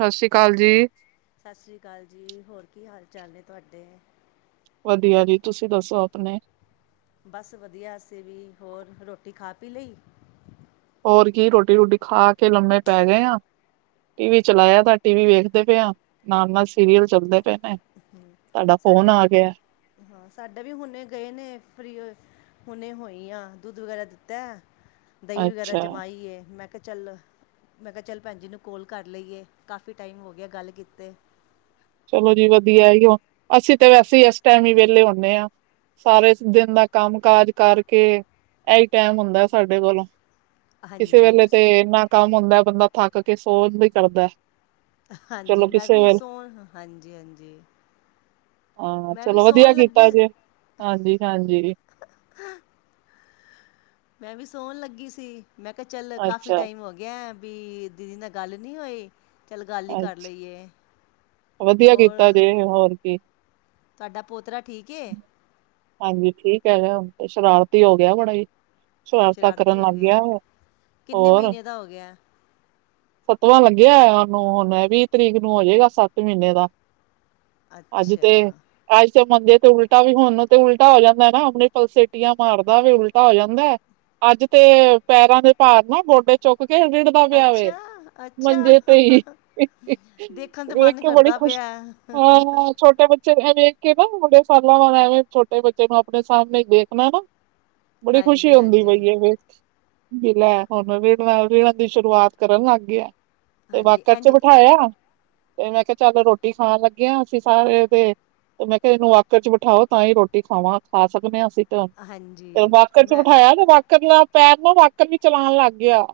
ਸਤਿ ਸ਼੍ਰੀ ਕਾਲ ਜੀ। ਸਤਿ ਸ਼੍ਰੀ ਕਾਲ ਜੀ! ਹੋਰ ਕੀ ਹਾਲ ਚਾਲ ਨੇ ਤੁਆਡੇ? ਵਧੀਆ ਜੀ! ਤੁਸੀਂ ਦੱਸੋ ਆਪਨੇ। ਬਸ ਵਧੀਆ ਅਸੀਂ ਵੀ ਹੋਰ ਰੋਟੀ ਖਾ ਪੀ ਲਈ। ਹੋਰ ਕੀ ਰੋਟੀ ਰੁਟੀ ਖਾ ਕੇ ਲੰਮੇ ਪੈ ਗਏ ਆ। ਟੀ ਵੀ ਚਲਾਇਆ ਦਾ ਟੀ ਵੀ ਵੇਖਦੇ ਪਏ ਆ ਨਾਲ- ਨਾਲ ਸੀਰੀਅਲ ਚੱਲਦੇ ਪਏ ਨੇ। ਤੁਹਾਡਾ ਫੋਨ ਸਾਡੇ ਵੀ ਆ ਗਿਆ ਹਾਂ, ਸਾਡੇ ਵੀ ਹੁਨੇ ਗਏ ਨੇ ਫਰੀ ਹੋ ਹੁਨੇ ਹੋਈ ਆਂ, ਦੁੱਧ ਵਗੈਰਾ ਦਿੱਤਾ, ਦਹੀਂ ਵਗੈਰਾ ਅੱਛਾ ਜਮਾਈ ਏ, ਮੈਂ ਮੈਂ ਕਿਹਾ ਚੱਲ, ਮੈਂ ਕਿਹਾ ਚੱਲ ਭੈਨ ਜੀ ਨੂੰ ਕੋਲ ਕਰ ਲਈਏ ਕਾਫੀ ਟਾਈਮ ਹੋ ਗਿਆ ਗੱਲ ਕੀਤੇ। ਚਲੋ ਜੀ ਵਧੀਆ ਏਉ, ਅਸੀਂ ਤੇ ਵੈਸੇ ਹੀ ੲਸ ਟਾਈਮ ਈ ਵੇਲੇ ਹੁੰਨੇ ਆਂ। ਸਾਰੇ ਦਿਨ ਦਾ ਕੰਮ ਕਾਜ ਕਰਕੇ ਐਈ ਟਾਈਮ ਹੁੰਦਾ ਸਾਡੇ ਕੋਲੋ। ਕਿਸੇ ਹਾਂਜੀ ਵੇਲੇ ਤੇ ਇੰਨਾ ਕੰਮ ਹੁੰਦਾ ਬੰਦਾ ਥੱਕ ਕੇ ਸੌਨ ਦੀ ਕਰਦਾ। ਹਾਂਜੀ, ਚਲੋ ਮੈਂ ਕਿਸੇ ਵੀ ਵੇਲੇ ਸੌਂਨ ਹਾਂਜੀ-ਹਾਂਜੀ। ਹਾਂ, ਚਲੋ ਵਧੀਆ ਕੀਤਾ ਜੇ ਹਾਂਜੀ-ਹਾਂਜੀ। ਮੈਂ ਵੀ ਸੋਨ ਲੱਗੀ ਸੀ। ਮੈਂ ਕਿਆ ਚੱਲ ਕਾਫ਼ੀ ਅੱਛਾ। ਟਾਈਮ ਹੋ ਗਿਆ ਵੀ ਦੀਦੀ ਨਾਲ ਗੱਲ ਨੀ ਹੋਈ, ਚੱਲ ਗੱਲ ਹੀ ਅੱਛਾ। ਕਰ ਲਈਏ। ਵਧੀਆ ਹੋਰ ਕੀਤਾ ਜੇ ਹੋਰ ਕੀ ਤੁਆਡਾ ਪੋਤਰਾ ਠੀਕ ਏ। ਹਾਂਜੀ ਠੀਕ ਐਗਾ ਹੁਨ ਤੇ, ਸ਼ਰਾਰਤੀ ਹੋ ਗਿਆ ਬੜਾ ਈ। ਸ਼ਰਾਰਤਾਂ ਸ਼ਰਾਰਤੀ ਕਰਨ ਹੋ ਲੱਗ ਗਿਆ ਔ ਕਿੰਨੇ ਹੋਰ। ਮਹੀਨੇ ਦਾ ਹੋ ਗਿਆ ਸੱਤਵਾਂ ਲੱਗਿਆਂ ਉਨੂੰ ਹੁਨ ਐ ਵੀ ਤਰੀਕ ਨੂੰ ਹੋ ਜੇਗਾ ਸੱਤ ਮੀਨੇ ਦਾ। ਅੱਜ ਅੱਛਾ ਤੇ-ਅੱਜ ਤੇ ਮੰਜੇ ਤੇ ਉਲਟਾ ਵੀ ਹੋਨ ਨੂੰ ਤੇ ਉਲਟਾ ਹੋ ਜਾਂਦਾ ਨਾ ਆਪਨੇ ਪਲਸੇਟੀਆਂ ਮਾਰਦਾ ਵੇ ਉਲਟਾ ਹੋ ਜਾਂਦਾ। ਅੱਜ ਤੇ ਪੈਰਾਂ ਦੇ ਭਾਰ ਨਾ ਗੋਡੇ ਚੁੱਕ ਕੇ ਰਿੜ ਅੱਛਾ-ਅੱਛਾ, ਦੇਖਨ ਤੇ ਵੇਖ ਮਨ ਕੇ ਬੜੀ ਕਰਦਾ ਖੁਸ਼ ਬਏਆ। ਹਾਂ ਹ-ਹ-ਹ। ਛੋਟੇ ਬੱਚੇ ਨੂੰ ਐ ਵੇਖ ਕੇ ਨਾ ਬੜੇ ਸਾਲਾਂ ਬਾਅਦ ਐਵੇਂ ਛੋਟੇ ਬੱਚੇ ਨੂੰ ਆਪਨੇ ਸਾਹਮਨੇ ਦੇਖਣਾ ਨਾ ਬੜੀ ਖੁਸ਼ੀ ਹਾਂਜੀ ਹੁੰਦੀ ਹਾਂਜੀ ਪਈ ਐ ਫੇਰ। ਵੀ ਲੈ ਹੁਣ ਵਿੜਨ ਦੀ ਸ਼ੁਰੂਆਤ ਕਰਨ ਲੱਗ ਗਿਆ ਤੇ ਹਾਂਜੀ ਵਾਕਰ 'ਚ ਇੰਜ ਬਿਠਾਇਆ। ਤੇ ਮੈਂ ਕਿਹਾ ਚੱਲ ਰੋਟੀ ਖਾਣ ਲੱਗੇ ਆ ਅਸੀਂ ਸਾਰੇ ਤੇ, ਤੇ ਮੈਂ ਕਿਹਾ ਇਹਨੂੰ ਵਾਕਰ 'ਚ ਬਿਠਾਓ। ਤਾਂ ਹੀ ਰੋਟੀ ਖਾਵਾਂ ਖਾ ਸਕਦੇ ਆ ਅਸੀਂ ਤਾ, ਹਾਂਜੀ ਤੇ ਵਾਕਰ 'ਚ ਮੈਂ ਬਿਠਾਇਆ ਤੇ ਵਾਕਰ ਨਾਲ। ਪੈਰ ਨਾ ਵਾਕਰ ਤੇ ਚਲਾਣ ਲੱਗ ਗਿਆ,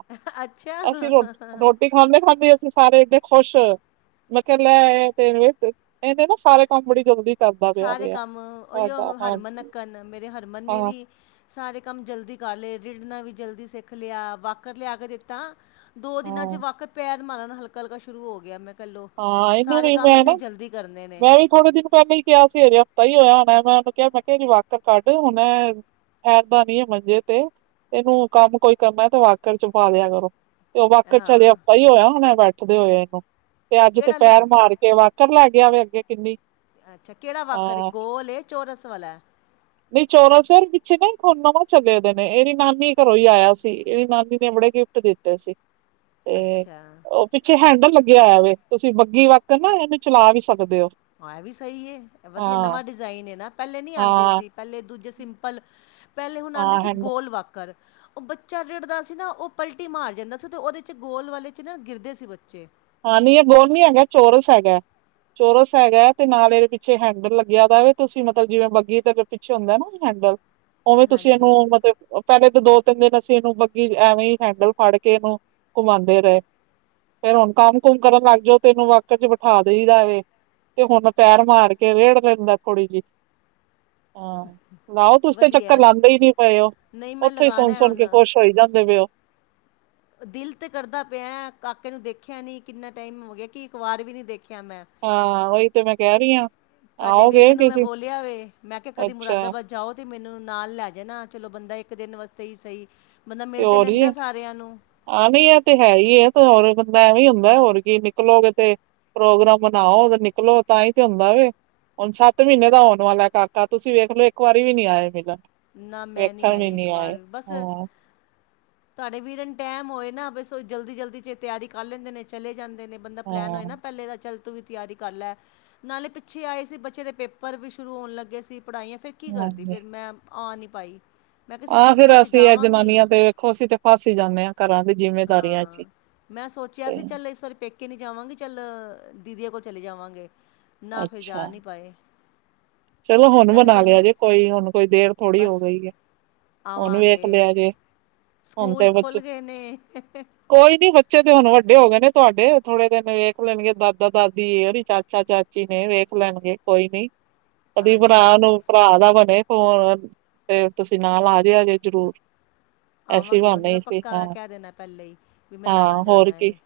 ਅਸੀਂ ਰੋ ਅੱਛਾ ਰੋਟੀ ਰੋਟੀ ਖਾਂਦੇ ਖਾਂਦੇ ਅਸੀਂ ਸਾਰੇ ਇੰਨੇ ਖੁਸ਼ ਹੋਏ। ਮੈਂ ਕਿਹਾ ਲੈ ਆ ਤੇ ਇਹ ਤੇ ਇਹਨੇ ਨਾ ਸਾਰੇ ਕੰਮ ਬੜੀ ਜਲਦੀ। ਕਰਦਾ ਪਿਆ ਸਾਰੇ ਵੇ ਆ ਕੰਮ ਉਹੀਓ ਸਾਡਾ ਹਰਮਨ ਹਾਂਜੀ ਨੱਕਣ ਮੇਰੇ ਹਰਮਨ ਨੇ ਹਾਂ ਵੀ। ਸਾਰੇ ਕੰਮ ਜਲਦੀ ਕਰ ਲਏ ਰਿੜਨਾ ਵੀ ਜਲਦੀ ਸਿੱਖ ਲਿਆ ਵਾਕਰ ਲਿਆ ਕੇ ਦਿੱਤਾ। ਦੋ ਦਿਨਾਂ 'ਚ ਹਾਂ ਵਾਕਰ ਪੈਰ ਮਾਰਨ ਹਲਕਾ ਹਲਕਾ ਸ਼ੁਰੂ ਹੋ ਗਿਆ ਮੈਂ। ਚਲੋ ਹਾਂ ਇਹਨੂੰ ਸਾਰੇ ਵੀ ਕੰਮ ਮੈਂ ਇੰਨੇ ਨਾ ਜਲਦੀ ਕਰਨੇ ਨੇ। ਮੈਂ ਵੀ ਥੋੜੇ ਦਿਨ ਪਹਿਲਾਂ ਈ ਕਿਹਾ ਸੀ ਹਜੇ ਹਫ਼ਤਾ ਈ ਹੋਇਆ ਹੋਣਾ ਮੈਂ ਉਹਨੂੰ ਕਿਹਾ ਮੈਂ ਕਿਹਾ ਇਹਦੀ ਵਾਕਰ ਕੱਢ ਹੁਣ। ਐਦਾ ਨੀ ਮੰਜੇ ਤੇ, ਇਹਨੂੰ ਕੰਮ ਕੋਈ ਕਰਨਾ ਤੇ ਵਾਕਰ 'ਚ ਪਾ ਦਿਆ ਕਰੋ। ਤੇ ਉਹ ਵਾਕਰ 'ਚ ਹਜੇ ਹਾਂ ਹਫ਼ਤਾ ਹੀ ਹੋਇਆ ਹੋਣਾ ਬੈਠਦੇ ਹੋਏ ਆ ਇਹਨੂੰ। ਤੇ ਅੱਜ ਤੇ ਕਿਹੜਾ ਲਿਆਂ ਪੈਰ ਮਾਰ ਕੇ ਵਾਕਰ ਲੈ ਗਿਆ ਵੇ ਅੱਗੇ ਕਿੰਨੀ। ਅੱਛਾ ਕਿਹੜਾ ਵਾਕਰ ਏ ਹਾਂ ਗੋਲ ਏ ਚੋਰਸ ਵਾਲਾ? ਨਹੀਂ ਚੋਰਸ ਔਰ ਪਿੱਛੇ ਨਾ ਹੁਣ ਨਵੇਂ ਚਲੇੇਦੇ ਨੇ ਇਹ ਦੀ ਨਾਨੀ ਘਰੋਂ ਈ ਆਇਆ ਸੀ ਇਹ ਦੀ ਨਾਨੀ ਨੇ ਬੜੇ ਦਿੱਤਾ ਸੀ, ਤੇ ਅੱਛਾ ਉਹ ਪਿੱਛੇ ਹੈਂਡਲ [unintelligible] ਤੁਸੀਂ ਬੱਗੀ ਵਕਤ ਨਾ ਇਹਨੂੰ ਚਲਾ ਵੀ ਸਕਦੇ ਔ। ਆ ਵੀ ਸਹੀ ਵਧੀਆ ਨਵਾਂ ਡਿਜ਼ਾਇਨ ਨਾ ਪਹਿਲੇ ਨੀ ਆਦੇ ਹਾਂ ਸੀ। ਪਹਿਲੇ ਦੂਜੇ ਸਿੰਪਲ, ਪਹਿਲੇ ਹੁਣ ਆਦੇ ਹਾਂ ਸੀ ਹੈਂਡਲ ਗੋਲ ਵਾਕਰ ਉਹ ਬੱਚਾ ਰਿੜਦਾ ਸੀ ਨਾ ਉਹ ਪਲਟੀ ਮਾਰ ਜਾਂਦਾ ਸੀ ਤੇ ਉਹਦੇ ਗੋਲ ਵਾਲੇ ਨਾ ਗਿਰਦੇ ਸੀ ਬੱਚੇ। ਹਾਂ ਨੀ ਇਹ ਗੋਲ ਨੀ ਹੈਗਾ ਚੋਰਸ ਹੈਗਾ। ਚੋਰਸ ਹੈਗਾ ਐ ਤੇ ਨਾਲ ਇਹਦੇ ਪਿੱਛੇ ਹੈਂਡਲ ਲੱਗਿਆ ਦਾ ਵੇ ਤੁਸੀਂ ਮਤਲਬ ਜਿਵੇਂ ਬੱਗੀ ਤੇ ਪਿੱਛੇ ਹੁੰਦਾ ਨਾ ਹੈਂਡਲ, ਉਵੇਂ ਤੁਸੀਂ ਹਾਂਜੀ ਇਹਨੂੰ ਮਤਲਬ ਪਹਿਲੇ ਤਾਂ ਦੋ ਤਿੰਨ ਦਿਨ ਅਸੀਂ ਇਹਨੂੰ ਬੱਗੀ ਐਵੇਂ ਈ ਹੈਂਡਲ ਫੜ ਕੇ ਇਹਨੂੰ ਘੁਮਾਦੇ ਰੇ। ਫੇਰ ਹੁਣ ਕੰਮ ਕੁਮ ਕਰਨ ਲੱਗ ਜਾਓ ਤੈ ਐਨੂੰ ਵਾਕਰ ਚ ਬਿਠਾ ਦੇਈ ਦਾ ਵੇ। ਤੇ ਹੁਣ ਪੈਰ ਮਾਰ ਕੇ ਰੇੜ ਲੈਂਦਾ ਥੋੜ੍ਹੀ ਜਿਹੀ। ਹਾਂ ਲਾਓ ਤੁਸੀ ਤੇ ਵਧੀਆ ਚੱਕਰ ਏ, ਲਾਂਦੇ ਈ ਨੀ ਪਏ ਓ, ਨਹੀਂ ਮੈਂ ਉੱਥੋਂ ਈ ਸੁਣ ਲਗਾਣਾ ਸੁਣ ਹੁਣ ਕੇ ਖੁਸ਼ ਹੋਈ ਜਾਂਦੇ ਪਏ ਓ, ਦਿਲ ਤੇ ਕਰਦਾ ਪਿਆ ਕਾਕੇ ਨੂੰ ਦੇਖਿਆ ਨੀ ਕਿੰਨਾ ਟਾਈਮ ਹੋ ਗਿਆ ਕਿ ਇੱਕ ਵਾਰ ਵੀ ਨੀ ਦੇਖਿਆ ਮੈਂ। ਹਾਂ ਉਈ ਤੇ ਮੈਂ ਕਹਿ ਰੀ ਆ। ਤੁਹਾਡੇ ਵੀਰੇ ਨੂੰ ਮੈਂ ਬੋਲਿਆ ਵੇ ਮੈਂ ਕਿਹਾ ਕਦੀ ਅੱਛਾ ਮੁਰਾਦਾਬਾਦ ਜਾਓ ਤੇ ਮੈਨੂੰ ਨਾਲ ਲੈ ਜਾਣਾ ਚਲੋ ਬੰਦਾ ਇੱਕ ਦਿਨ ਵਾਸਤੇ ਈ ਸਹੀ, ਬੰਦਾ ਮਿਲ ਤੇ ਲੈਂਦਾ ਸਾਰਿਆਂ ਨੂੰ ਆਹੀਂ ਇਹ ਤੇ ਹੈ ਈ ਐ ਤੇ ਹੋਰ ਬੰਦਾ ਐਵੇਂ ੳ ਹੁੰਦਾ ਹੋਰ ਕੀ ਨਿਕਲੋਗੇ ਤੇ ਪ੍ਰੋਗਰਾਮ ਬਨਾਓ ਤੇ ਨਿਕਲੋ ਤਾਂਹੀ ਤੇ ਹੁੰਦਾ ਵੇ ਹੁਣ ਸੱਤ ਮਹੀਨੇ ਦਾ ਹੋਣ ਵਾਲਾ ਕਾਕਾ ਤੁਸੀਂ ਵੇਖ ਲੋ ਇੱਕ ਵਾਰੀ ਵੀ ਨੀ ਆਏ ਮਿਲਨ ਨਾ ਮੈਂ ਨਹੀਂ ਵੇਖਣ ਵੀ ਆਈ ਇੱਕ ਨੀ ਵਾਰ ਆਏ, ਵੀ ਬਸ ਹਾਂ। ਤੁਹਾਡੇ ਵੀਰੇ ਨੂੰ ਟਾਈਮ ਹੋਏ ਨਾ ਬਸ ਉਹ ਜਲਦੀ ਜਲਦੀ ਚ ਤਿਆਰੀ ਕਰ ਲੈਂਦੇ ਨੇ ਚਲੇ ਜਾਂਦੇ ਨੇ। ਬੰਦਾ ਪਲੈਨ ਹੋਏ ਹਾਂ ਨਾ ਪਹਿਲੇ ਦਾ ਚੱਲਦਾ ਤੋਂ ਵੀ ਤਿਆਰੀ ਕਰ ਲੈ, ਨਾਲੇ ਪਿੱਛੇ ਆਏ ਸੀ ਬੱਚੇ ਦੇ ਪੇਪਰ ਵੀ ਸ਼ੁਰੂ ਹੋਣ ਲੱਗੇ ਸੀ ਪੜ੍ਹਾਈਆਂ ਫਿਰ ਕੀ ਕਰਦੀ ਹਾਂਜੀ ਫਿਰ ਮੈਂ ਆ ਨੀ ਪਾਈ। ਮੈਂ ਕਿਸੇ ਆਹ ਫੇਰ ਛੁੱਟੀਆਂ 'ਚ ਅਸੀਂ ਇਹ ਜਾਵਾਂਗੀ ਜਨਾਨੀਆਂ ਤੇ ਵੇਖੋ ਅਸੀਂ ਤੇ ਫਸ ਈ ਜਾਨੇ ਆ ਘਰਾਂ ਦੇ ਜਿਵੇਂ ਹਾਂ, ਮੈਂ ਸੋਚਿਆ ਸੀ ਚੱਲ ਇਸ ਵਾਰੀ ਪੇਕ ਕਿ ਨੀ ਜਾਵਾਂਗੇ ਚੱਲ ਦੀਦੀਆਂ ਕੋਲ ਚਲੇ ਜਾਵਾਂਗੇ। ਨਾ ਫਿਰ ਜਾ ਅੱਛਾ ਨੀ ਪਾਏ। ਚਲੋ ਹੁਣ ਮੈਂ ਕਿਹਾ ਬਨਾ ਚੱਲ ਲਿਆ ਜੇ ਕੋਈ ਹੁਣ ਕੋਈ ਦੇਰ ਥੋੜੀ ਹੋ ਬਸ ਗਈ ਏ। ਹੁਣ ਵੇਖ ਆਵਾਂਗੇ ਲਿਆ ਜੇ। ਹੁਣ ਸਕੂਲ ਤੇ ਬੱਚੇ ਖੁੱਲ੍ਹ ਗੇ ਨੇ। ਕੋਈ ਨੀ ਬੱਚੇ ਤੇ ਹੁਣ ਵੱਡੇ ਹੋ ਗਏ ਨੇ ਤੁਆਡੇ, ਥੋੜੇ ਦਿਨ ਵੇਖ ਲੈਣਗੇ ਦਾਦਾ- ਦਾਦੀ ਏ ਓਰੀ ਚਾਚਾ- ਚਾਚ- ਚੀ ਨੇ ਵੇਖ ਲੈਣਗੇ ਕੋਈ ਨੀ। ਕਦੀ ਭਰਾ ਹਾਂਜੀ ਨੂੰ ਭਰਾ ਦਾ ਬਣੇ ਫੋਨ ਤੇ ਤੁਸੀਂ ਨਾਲ ਆ ਜਿਆ ਜੇ ਜਰੂਰ ਐਸੀ ਆਵਾਂਗੇ ਹੁਣ ਤੇ ਬਾਣੇ ਈ ਮੈਂ ਸੀ ਪੱਕਾ ਹਾਂ, ਮੈਂ ਕਹਿ ਦੇਣਾ ਪਹਿਲੇ ਹੀ ਵੀ ਮੈਂ ਹਾਂ ਨਾਲ ਹੋਰ ਜਾਣਾ ਕੀ। ਹੈ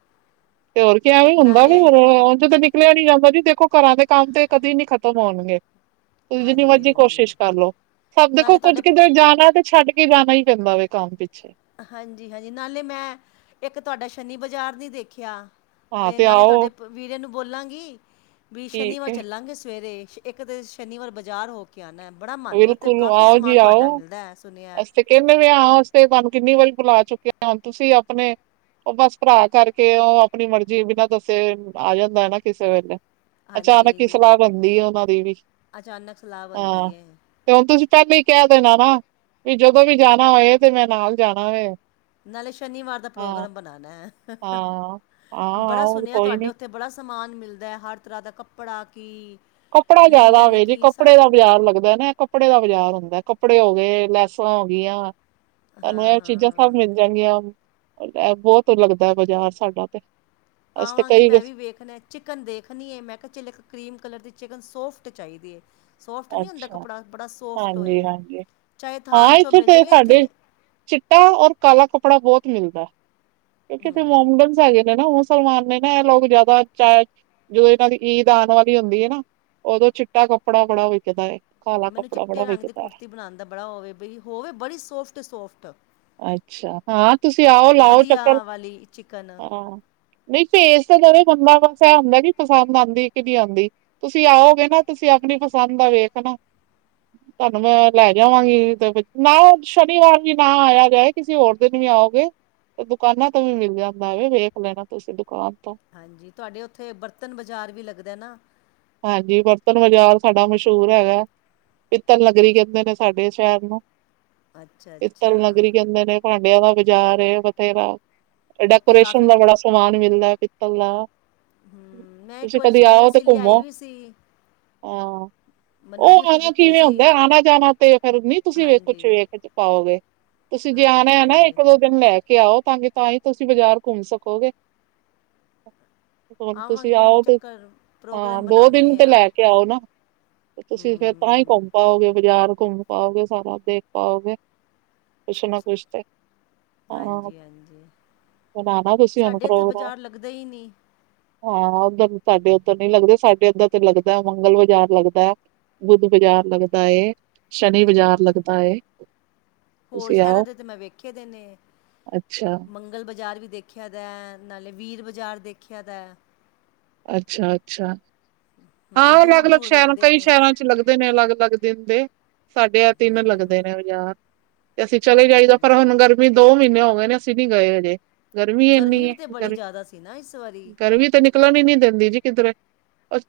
ਤੇ ਹੋਰ ਕੀ ਐਂਵੀ ਹੁੰਦਾ ਵੀ ਨਾਲੇ ਹੋਰ ਉਂਜ ਕਦੀ- ਨਿਕਲਿਆ ਨੀ ਜਾਂਦਾ ਜੀ, ਦੇਖੋ ਘਰਾਂ ਦੇ ਕੰਮ ਤੇ ਕਦੇ ਨੀ ਖਤਮ ਹੋਣਗੇ। ਤੁਸੀਂ ਜਿੰਨੀ ਹਾਂਜੀ ਮਰਜ਼ੀ ਹਾਂਜੀ ਕੋਸ਼ਿਸ਼ ਕਰਲੋ। ਸਭ ਦੇਖੋ ਨਾਲੇ ਕੁੱਝ ਤੁਹਾਡੇ ਕਿਧਰੇ ਜਾਣਾ ਤੇ- ਛੱਡ ਕੇ ਜਾਣਾ ਈ ਪੈਂਦਾ ਵੇ ਕੰਮ ਪਿੱਛੇ। ਹਾਂਜੀ ਹਾਂਜੀ ਨਾਲੇ ਮੈਂ ਇੱਕ ਤੁਆਡਾ ਸ਼ਨੀ ਬਾਜ਼ਾਰ ਨੀ ਦੇਖਿਆ। ਹਾਂ ਤੇ ਨਾਲੇ ਤੁਆਡੇ ਆਓ ਪ ਵੀਰੇ ਨੂੰ ਬੋਲਾਂਗੀ, ਵੀ ਠੀਕ ਸ਼ਨੀਵਾਰ ਹੈ ਚੱਲਾਂਗੇ ਸਵੇਰੇ ਸ਼- ਇੱਕ ਤੇ ਸ਼ਨੀਵਾਰ ਬਾਜ਼ਾਰ ਹੋ ਕੇ ਆਣਾ, ਬੜਾ ਮੰਨੇ ਏ ਓਥੇ ਬਿਲਕੁਲ ਕਾਫੀ ਸਮਾਨ ਤੁਆਡਾ ਮਿਲਦਾ ਐ ਸੁਣਿਆ। ਕੇਨੇ ਵੇ ਆਂ ਆਨ ਵਾਸਤੇ ਤਾਨੂੰ ਕਿੰਨੀ ਵਰੀ ਬੁਲਾ ਚੁੱਕੇ ਆਂ। ਹੁਣ ਤੁਸੀਂ ਆਪਣੇ- ਓ ਬਸ ਭਰਾ ਕਰਕੇ, ਓ ਆਪਣੀ ਮਰਜ਼ੀ ਬਿਨਾਂ ਦੱਸੇ ਆ ਜਾਂਦਾ ਏ ਨਾ ਕਿਸੇ ਵੇਲੇ। ਅਚਾਨਕ ਈ ਹਾਂਜੀ ਸਲਾ ਬਣਦੀ ਓਨਾਂ ਦੀ ਵੀ। ਅਚਾਨਕ ਸਲਾਹ ਹਾਂ ਬਣਦੀ ਹੈ ਤੇ ਹੁਣ ਤੁਸੀਂ ਪੈਲੇ ਈ ਕੈ ਦੇਣਾ ਨਾ ਵੀ ਜਦੋਂ ਵੀ ਜਾਣਾ ਹੋਏ ਤੇ ਮੈਂ ਨਾਲ ਜਾਣਾ ਵੇ। ਨਾਲੇ ਸ਼ਨੀਵਾਰ ਦਾ ਹਾਂ ਪ੍ਰੋਗਰਾਮ ਬਣਾਣਾ ਹਾਹਾ। ਹਾਂ ਹਾਂ ਬੜਾ ਉਹ ਸੁਣਿਆ ਕੋਈ ਤੁਆਡੇ ਨੀ ਓਥੇ- ਬੜਾ ਸਮਾਨ ਮਿਲਦਾ, ਹਰ ਤਰ੍ਹਾਂ ਦਾ ਕੱਪੜਾ ਕੀ- ਕੱਪੜਾ ਜਾਦਾ ਲੀਲਨ ਵੇ ਜੀ, ਕੀ ਕੱਪੜੇ ਸਾਰਾ ਦਾ ਬਾਜ਼ਾਰ ਲੱਗਦਾ ਨਾ। ਕੱਪੜੇ ਦਾ ਬਾਜ਼ਾਰ ਹੁੰਦਾ। ਕੱਪੜੇ ਹੋ ਗੇ, ਲੈਸਾਂ ਹੋ ਗੀਆਂ। ਤਾਨੂੰ ਹਾਂ ਐ ਚੀਜ਼ਾਂ ਹਾਂ ਸਭ ਮਿਲਦੀ- ਜਾਣਗੀਆਂ। ਐ ਬੋਤ ਲੱਗਦਾ ਬਾਜ਼ਾਰ ਸਾਡਾ ਤੇ। ਅਸੀਂ ਤੇ ਆਵਾਂਗੀ ਮੈਂ ਕਈ ਵੀ ਵੇਖਣਾ। ਚਿਕਨ ਦੇਖਣੀ ਏ, ਮੈਂ ਕਿਆ ਚੱਲ ਇੱਕ ਕ੍ਰੀਮ ਕਲਰ ਦੀ ਚਿਕਨ ਸੋਫਟ ਚਾਈਦੀ ਏ। ਸੋਫਟ ਨੀ ਹੁੰਦਾ ਅੱਛਾ, ਕੱਪੜਾ ਬੜਾ ਸੋਫਟ ਓਏ, ਹਾਂਜੀ-ਹਾਂਜੀ, ਚਾਅ ਥਾਣ ਹਾਂ ਚੋਂ ਇੱਥੇ ਮਿਲ ਤੇ ਜੇ। ਏਥੇ ਸਾਡੇ ਚਿੱਟਾ ਔਰ ਕਾਲਾ ਕੱਪੜਾ ਬੋਤ ਮਿਲਦਾ, ਕਿਉਂਕਿ ਏਥੇ ਹੂੰ ਮੋਮਡਨ ਹੈਗੇ ਨੇ ਨਾ ਓ ਸਾ- ਮੁਸਲਮਾਨ ਨੇ ਨਾ, ਐ ਲੋਗ ਜਾਦਾ ਚਾਏ- ਜਦੋਂ ਏਨਾਂ ਦੀ ਈਦ ਆਣ ਵਾਲੀ ਹੁੰਦੀ ਏ ਨਾ, ਓਦੋਂ ਚਿੱਟਾ ਕੱਪੜਾ ਬੜਾ ਵਿਕਦਾ ਏ। ਮੈਨੂੰ ਚਿੱਟੇ ਰੰਗ ਦੀ ਕੁੜਤੀ ਬਣਾਣ ਦਾ ਬੜਾ ਓ ਵੇ, ਬਈ ਹੋਵੇ ਬੜੀ ਸੋਫਟ ਸੋਫਟ। ਅੱਛਾ। ਹਾਂ ਤੁਸੀਂ ਆਓ ਲਾਓ ਵਧੀਆ ਚੱਕਰ, ਵਾਲੀ ਚਿਕਨ ਹਾਂ। ਨਈ ਭੇਜ ਤਾਂ ਦਵੇ ਬੰਦਾ, ਬਸ ਐ ਹੁੰਦਾ ਕੀ ਪਸੰਦ ਆਂਦੀ ਕੀ ਨਈ ਆਂਦੀ। ਤੁਸੀਂ ਆਓਗੇ ਨਾ ਤੁਸੀਂ ਆਪਣੀ ਪਸੰਦ ਦਾ ਵੇਖਨਾ। ਤਾਨੂੰ ਮੈਂ ਲੈ ਜਾਵਾਂਗੀ ਤੇ ਵਿੱਚ, ਨਾ ਸ਼ਨੀਵਾਰ ਵੀ ਨਾ ਆਇਆ। ਚਾਏ ਕਿਸੀ ਹੋਰ ਦਿਨ ਵੀ ਆਓਗੇ ਤੇ ਦੁਕਾਨਾਂ ਤੋਂ ਵੀ ਮਿਲ ਜਾਂਦਾ ਵੇ, ਵੇਖ ਲੈਣਾ ਤੁਸੀਂ ਦੁਕਾਨ ਤੋਂ। ਹਾਂਜੀ ਤੁਆਡੇ ਓਥੇ ਬਰਤਨ ਬਾਜ਼ਾਰ ਵੀ ਲੱਗਦਾ ਨਾ। ਹਾਂਜੀ ਬਰਤਨ ਬਾਜ਼ਾਰ ਸਾਡਾ ਮਸ਼ਹੂਰ ਹੈਗਾ। ਪਿੱਤਲ ਨਗਰੀ ਕੈਂਦੇ ਨੇ ਸਾਡੇ ਸੈ਼ਰ ਨੂੰ, ਅੱਛਾ ਪਿੱਤਲ ਅੱਛਾ ਨਗਰੀ ਕੈਂਦੇ ਨੇ। ਭਾਂਡਿਆਂ ਦਾ ਬਾਜ਼ਾਰ ਏ ਬਥੇਰਾ। ਏ ਉੱਥੇ ਡੈਕੋਰੇਸ਼ਨ ਕਾਫੀ ਦਾ ਬੜਾ- ਸਮਾਨ ਮਿਲਦਾ ਪਿੱਤਲ ਦਾ। ਹੂੰ ਮੈਂ ਇੱਕ ਤੁਸੀਂ ਵਾਰੀ ਕਦੀ ਸੁਣਿਆ ਆਓ ਤੇ ਸੀ, ਲਿਆਈ ਘੁੰਮੋ ਵੀ ਸੀ। ਓ ਮੈਨੂੰ ਗਿਫਟ ਆਣਾ ਦਿੱਤੇ ਕਿਵੇਂ ਹੋ ਸੀ ਗਿਆ, ਆਣਾ ਜਾਣਾ ਤੇ ਫੇਰ ਨਈ ਤੁਸੀਂ ਵੇਖ ਕੁਛ ਹਾਂਜੀ ਵੇਖ ਪਾਓਗੇ। ਤੁਸੀਂ ਜੇ ਆਣਾ ਹਾਂਜੀ ਆ ਨਾ ਹਾਂਜੀ ਇੱਕ ਦੋ ਦਿਨ ਲੈ ਕੇ ਆਓ ਤਾਂ ਕੀ ਤਾਂ ਈ ਤੁਸੀਂ ਬਾਜ਼ਾਰ ਘੁੰਮ ਸਕੋਗੇ। ਹੋਰ ਤੁਸੀਂ ਆਵਾਂਗੀ ਹੁਣ ਆਓ ਤੇ ਚੱਕਰ ਹਾਂ ਪ੍ਰੋਗਰਾਮ ਦੋ ਦਿਨ ਬਣਾਉਂਦੇ ਤੇ ਹਾਂ ਲੈਕੇ ਆਓ ਨਾ, ਤੁਸੀਂ ਫੇਰ ਤਾਂ ਈ ਹੂੰ ਘੁੰਮ ਪਾਓਗੇ, ਬਜ਼ਾਰ ਘੁੰਮ ਪਾਓਗੇ, ਸਾਰਾ ਦੇਖ ਪਾਓਗੇ, ਕੁਛ ਨਾ ਕੁਛ ਤੇ। ਹਾਂ, ਹਾਂਜੀ ਹਾਂਜੀ ਬਣਾਣਾ ਤੁਸੀਂ ਹੁਣ ਸਾਡੇ ਇੱਥੇ ਪ੍ਰੋਗਰਾਮ। ਬਾਜ਼ਾਰ ਲੱਗਦਾ ਹੀ ਨਹੀਂ ਹਾਂ, ਉੱਧਰ ਸਾਡੇ ਉੱਧਰ ਨੀ ਲੱਗਦੇ, ਸਾ ਏਧਰ ਤੇ ਲੱਗਦਾ ਮੰਗਲ ਬਜ਼ਾਰ ਲੱਗਦਾ, ਬੁੱਧ ਬਾਜ਼ਾਰ ਲੱਗਦਾ ਏ। ਸ਼ਨੀ ਬਜ਼ਾਰ ਲੱਗਦਾ ਏ। ਹੋਰ ਤੁਸੀਂ ਸ਼ਹਿਰਾਂ ਆਓ ਦੇ ਤਾਂ ''ਮੈਂ ਵੇਖੇਦੇ ਨੇ, ਅੱਛਾ ‌ਮੰ ਮੰਗਲ ਬਜ਼ਾਰ ਵੀ ਦੇਖਿਆ ਦਾ, ਨਾਲੇ ਵੀਰ ਬਜ਼ਾਰ ਦੇਖਿਆ ਦਾ। ਅੱਛਾ-ਅੱਛਾ, ਹੂੰ ਹਾਂ ਦੂਰ ਅਲੱਗ-ਅਲੱਗ ਦੂਰ ਸ਼ਹਿਰਾਂ ਲੱਗਦੇ ਕਈ ਨੇ ਸ਼ਹਿਰਾਂ'ਚ ਲੱਗ ਦੇ ਨੇ ਅਲੱਗ-ਅਲੱਗ ਦਿਨ ਦੇ, ਸਾਡੇ ਐ ਹੂੰ ਤਿੰਨ ਹੂੰ ਲੱਗਦੇ ਨੇ ਬਜ਼ਾਰ। ਤੇ ਅਸੀਂ ਚਲੇ ਜਾਈਦਾ, ਪਰ ਹੁਣ ਗਰਮੀ ਦੋ ਮਹੀਨੇ ਹੋ ਗਏ ਨੇ, ਅਸੀਂ ਨੀ ਗਏ ਹਜੇ। ਗਰਮੀ ਇੰਨੀ ਏ ਵੀ ਤਾਂ ਬੜੀ ਗਰਮੀ, ਜ਼ਿਆਦਾ ਸੀ ਨਾ ਇਸ ਵਾਰੀ ਗਰਮੀ ਤੇ ਨਿਕਲਣ ਹੀ ਨੀ ਦਿੰਦੀ ਜੀ ਕਿੱਧਰੇ।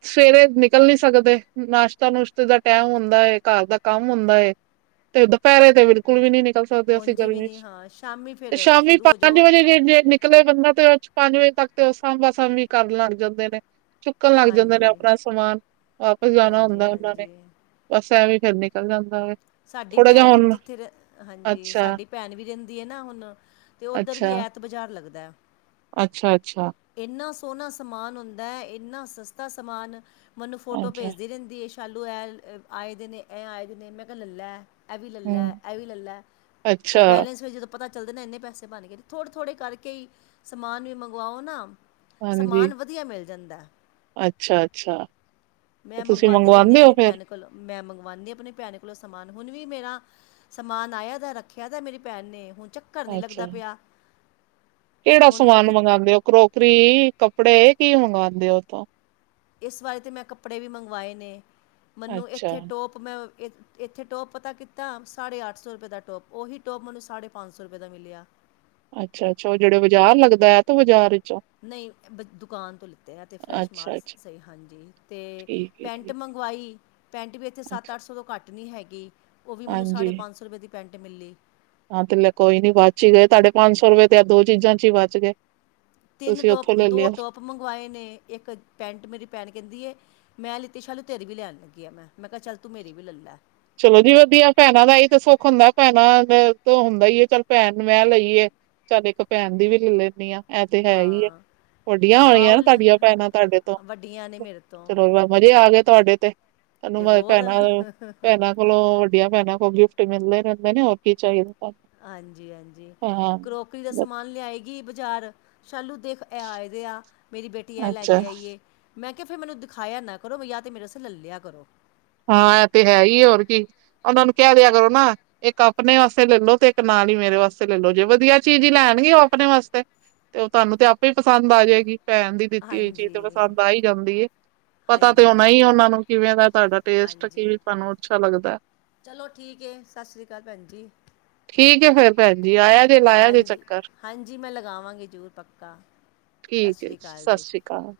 ਸਵੇਰੇ ਨਿਕਲ ਨੀ ਸਕਦੇ, ਨਾਸ਼ਤਾ-ਨੁਸ਼ਤੇ ਦਾ ਟਾਈਮ ਹੁੰਦਾ ਏ, ਘਰ ਦਾ ਕੰਮ ਹੁੰਦਾ ਏ। ਤੇ, ਦਪਹਿਰੇ ਤੇ ਬਿਲਕੁਲ ਵੀ ਨੀ ਨਿਕਲ ਸਕਦੇ ਹੋ ਅਸੀਂ ਉਂਝ ਵੀ ਨਹੀਂ ਗਰਮੀ'ਚ, ਹਾਂ ਸ਼ਾਮੀ ਤੇ ਫਿਰ ਸ਼ਾਮੀ ਸ਼ੁਰੂ ਹੋ ਪੰਜ ਜਾਓ ਵਜੇ ਡੇੇ ਨਿਕਲ ਨਿਕਲਿਆ ਕਰਨਾ, ਤੇ ਉਹ ਪੰਜ ਵਜੇ ਤੱਕ ਤੇ ਉਹ ਸਾਂਭਾ-ਸਾਂਭੀ ਕਰਨ ਲੱਗ ਜਾਂਦੇ ਨੇ, ਚੁੱਕਣ ਲੱਗ ਜਾਂਦੇ ਨੇ ਹਾਂਜੀ ਅਪਣਾ ਸਮਾਨ, ਵਾਪਸ ਜਾਣਾ ਹਾਂਜੀ ਹੁੰਦਾ ਉਹਨਾਂ ਨੇ, ਹਾਂਜੀ ਬਸ ਐਵੇਂ ਫੇਰ ਨਿਕਲ ਜਾਂਦਾ ਵੇ। ਸਾਡੀ ਥੋੜਾ ਜਿਹਾ ਭੈਣ ਹੁਣ ਜਿੱਥੇ ਰਹੇਂ, ਹਾਂਜੀ ਅੱਛਾ ਸਾਡੀ ਭੈਣ ਵੀ ਰਹਿੰਦੀ ਏ ਨਾ ਹੁਣ, ਤੇ ਉੱਧਰ ਵੀ ਐ ਤ ਬਜ਼ਾਰ ਲੱਗਦੈ। ਅੱਛਾ-ਅੱਛਾ। ਇੰਨਾ ਸੋਹਣਾ ਸਮਾਨ ਹੁੰਦਾ ਐ, ਇੰਨਾ ਸਸਤਾ ਸਮਾਨ, ਮਨੂੰ ਫੋਟੋ ਅੱਛਾ ਭੇਜਦੀ ਰਹਿੰਦੀ ਏ। ਤੱਲੂ ਐ, ਆਏਦੇ ਨੇ, ਐ ਆਏਦੇ ਨੇ, ਮੈਂ ਕਿਹਾ ਲੱਲੈ। ਐ ਵੀ ਲੱਲੈ, ਹੂੰ, ਐਵੀ ਲੱਲੈ, ਓ ਅੱਛਾ, ਬੈਲੇੈਂਸ ਵਿੱਚ ਜਦੋ ਪਤਾ ਚੱਲਦੇ ਨੇ ਇੰਨੇ ਪੈਸੇ ਬਣ ਗਏ ਨੇ, ਥੋੜੇ-ਥੋੜੇ ਕਰਕੇ ਈ ਸਮਾਨ ਵੀ ਮੰਗਵਾਓ ਨਾ ਹਾਂਜੀ, ਸਮਾਨ ਵਧੀਆ ਮਿਲ ਜਾਂਦਾ। ਅੱਛਾ-ਅੱਛਾ, ਮੈਂ ਤੁਸੀਂ ਮੰਗਵਾਂਦੀ ਰਹਿੰਦੀ ਆ ਮੰਗਵਾਉਂਦੇ ਹੋ ਆਪਣੀ ਫੇਰ? ਭੈਣ ਕੋਲ, ਮੈਂ ਮੰਗਵਾਂਨੀ ਆ ਆਪਣੀ ਭੈਣ ਲੋ ਸਮਾਨ, ਹੁਣ ਵੀ ਮੇਰਾ ਸਮਾਨ ਆਇਆ ਦਾ ਰੱਖਿਆ ਦਾ ਮੇਰੀ ਭੈਣ ਨੇ, ਹੁਣ ਚ ਕਰ ਨਹੀਂ ਅੱਛਾ, ਲੱਗਦਾ ਪਿਆ। ਕਿਹੜਾ ਹੁਣ ਸਮਾਨ ਕਿ ਮੰਗਾਂਦੇ ਓ, ਕਰੋਕਰੀ ਕੱਪੜੇ ਕੀ ਮੰਗਵਾਂਦੇ ਓ ਓਥੋਂ? ਇਸ ਵਾਰੀ ਤੇ ਮੈਂ ਕੱਪੜੇ ਵੀ ਮੰਗਵਾਏ ਨੇ, ਮਨੂੰ ਅੱਛਾ, ਇੱਥੇ ਟੋਪ ਮੈਂ ਇੱਥੇ ਟੋਪ ਪਤਾ ਕੀਦਾ, ਸਾਢੇ ਅੱਠ ਸੌ ਰੁਪਏ ਦਾ ਟੋਪ, ਓਹੀ ਟੋਪ ਮਨੂੰ ਸਾਢੇ ਪੰਜ- ਸੌ ਰੁਪਏ ਦਾ ਮਿਲਿਆ। ਅੱਛਾ-ਅੱਛਾ, ਉਹ ਜਿਹੜਾ ਬਾਜ਼ਾਰ ਲੱਗਦਾ, ਐਤ ਬਾਜ਼ਾਰ ਵਿਚ? ਨਹੀਂ ਬ ਦੁਕਾਨ ਤੋਂ ਲਿੱਤੇ ਆ, ਐਥੇ ਫਰੈਸ਼ ਮਾਲ ਸੀ, ਅੱਛਾ-ਅੱਛਾ। ਸਹੀ ਹਾਂਜੀ ਤੇ ਠੀਕ ਹੈ, ਪੈਂਟ ਠੀਕ ਮੰਗਵਾਈ, ਪੈਂਟ ਵੀ ਇੱਥੇ ਅੱਛਾ, ਸੱਤ-ਅੱਠ ਸੌ ਤੋਂ ਘੱਟ ਟ ਨਹੀਂ ਹੈਗੀ, ਉਹ ਵੀ ਮਨੂੰ ਸਾਢੇ ਹਾਂਜੀ। ਪੰਜਸੌ ਰੁਪਏ ਦੀ ਪੈਂਟ ਮਿਲੀ। ਹਾਂ, ਤੇ ਲੈ ਕੋਈ ਨੀ ਬਚ ਹੀ ਗਏ, ਤੁਹਾਡੇ ਪੰਜ ਸੌ ਰੁਪਏ ਤੇ ਐ ਦੋ ਚੀਜ਼ਾਂ'ਚ ਉ ਬਚ ਗਏ। ਤਿੰਨ ਤੁਸੀਂ ਟੋਪ, ਉੱਥੋਂ ਲੈ ਦੋ ਲਿਆ। ਟੋਪ ਮੰਗਵਾਏ ਨੇ, ਇੱਕ ਪੈਂਟ ਮੇਰੀ ਭੈਣ ਕਹਿੰਦੀ ਏ ਮੈਂ ਲਿੱਤੀ ਸ਼ਾਲੂ ਤੇਰੀ ਵੀ ਲੈਣ ਲੱਗੀ ਆ ਮੈਂ, ਮੈਂ ਕਿਹਾ ਚੱਲ ਤੂੰ ਮੇਰੀ ਵੀ ਲੱਲੈ। ਚਲੋ ਜੀ ਵਧੀਆ, ਭੈਣਾਂ ਦਾ ਏਹੀ ਤੇ ਸੁੱਖ ਹੁੰਦਾ, ਭੈਣਾਂ ਤੋ ਹੁੰਦਾ ਈ ਹੈ, ਚੱਲ ਭੈਣ ਮੈਂ ਲਈਏ ਚੱਲ ਇੱਕ ਭੈਣ ਦੀ ਵੀ ਲੱ ਲੈਂਨੀ ਆ, ਐ ਤੇ ਹੈਹੀ ਏ। ਹਾਂ ਵੱਡੀਆਂ ਹੋਣੀਆਂ ਨਾ ਬਾਊਲ ਤੁਹਾਡੀਆਂ ਭੈਣਾਂ ਤੁਹਾਡੇ ਤੋਂ, ਵੱਡੀਆਂ ਨੇ ਮੇਰੇ ਤੋਂ ਚਲੋ ਮਜ਼ੇ ਆ ਗਏ ਤੁਹਾਡੇ ਤੇ। ਤੁਹਾਨੂੰ ਤੇ ਮ ਹੋਰ ਭੈਣਾਂ, ਭੈਣਾਂ ਕੋਲੋਂ ਵੱਡੀਆਂ ਭੈਣਾਂ ਕੋਲੋਂ ਗਿਫਟ ਮਿਲਦੇ ਰਹਿੰਦੇ ਨੇ, ਹੋਰ ਕੀ ਚਾਹੀਦਾ। ਆਂਜੀ-ਆਂਜੀ, ਤੁਹਾਨੂੰ ਕਰੋਕਰੀ ਦਾ ਹਾਂ ਸਮਾਨ ਲਿਆਈ ਬਜਾਰ, ਸ਼ਾਲੂ ਦੇਖ ਐ ਆਇਦੇ ਆ, ਮੇਰੀ ਬੇਟੀ ਆ ਅੱਛਾ ਲੈਕੇ ਆਈ ਏ। ਮੈਂ ਕਿਹਾ ਫਿਰ ਮੈਨੂੰ ਦਿਖਾਇਆ ਨਾ ਕਰੋ, ਯਾ ਤੇ ਮੇਰੇ ਅਸਤੇ ਲੱਲਿਆ ਕਰੋ। ਹਾਂ, ਐ ਤੇ ਹੈਈ ਹੋਰ ਕੀ। ਉਹਨਾਂ ਨੂੰ ਕਹਿ ਦਿਆ ਕਰੋ ਨਾ ਇੱਕ ਆਪਣੇ ਵਾਸਤੇ ਲੈਲੋ ਤੇ ਇੱਕ ਨਾਲ ਈ ਮੇਰੇ ਵਾਸਤੇ ਲੈਲੋ ਜੇ ਵਧੀਆ ਚੀਜ਼ ਈ ਲੈਣਗੇ ਓ ਆਪਣੇ ਵਾਸਤੇ ਤੇ ਓ ਤੁਹਾਨੂੰ ਤੇ ਆਪੇ ਈ ਪਸੰਦ ਆਜੇਗੀ ਪੈਣ ਦੀ ਦਿੱਤੀ ਹੋਈ ਚੀਜ਼ ਤੇ ਹਾਂਜੀ ਪਸੰਦ ਆ ਈ ਜਾਂਦੀ ਏ ਪਤਾ ਤੇ ਹਾਂਜੀ ਹੋਣਾ ਈ ਹਾਂਜੀ ਉਹਨਾਂ ਨੂੰ ਕਿਵੇਂ ਦਾ ਤੁਹਾਡਾ ਟੇਸਟ ਹਾਂਜੀ, ਕਿਵੇਂ ਤੁਹਾਨੂੰ ਅੱਛਾ ਲੱਗਦਾ ਚਲੋ ਠੀਕ ਐ ਸਤਿ ਸ਼੍ਰੀ ਅਕਾਲ ਭੈਣ ਜੀ। ਠੀਕ ਐ ਫੇਰ ਭੈਣ ਜੀ ਆਇਆ ਜੇ ਲਾਇਆ ਜੇ ਹਾਂਜੀ ਚੱਕਰ। ਹਾਂਜੀ ਮੈਂ ਲਗਾਵਾਂਗੀ ਜ਼ਰੂਰ ਪੱਕਾ ਸਤਿ ਠੀਕ ਐ ਜੀ ਸ਼੍ਰੀ ਅਕਾਲ ਸਤਿ ਸ਼੍ਰੀ ਅਕਾਲ।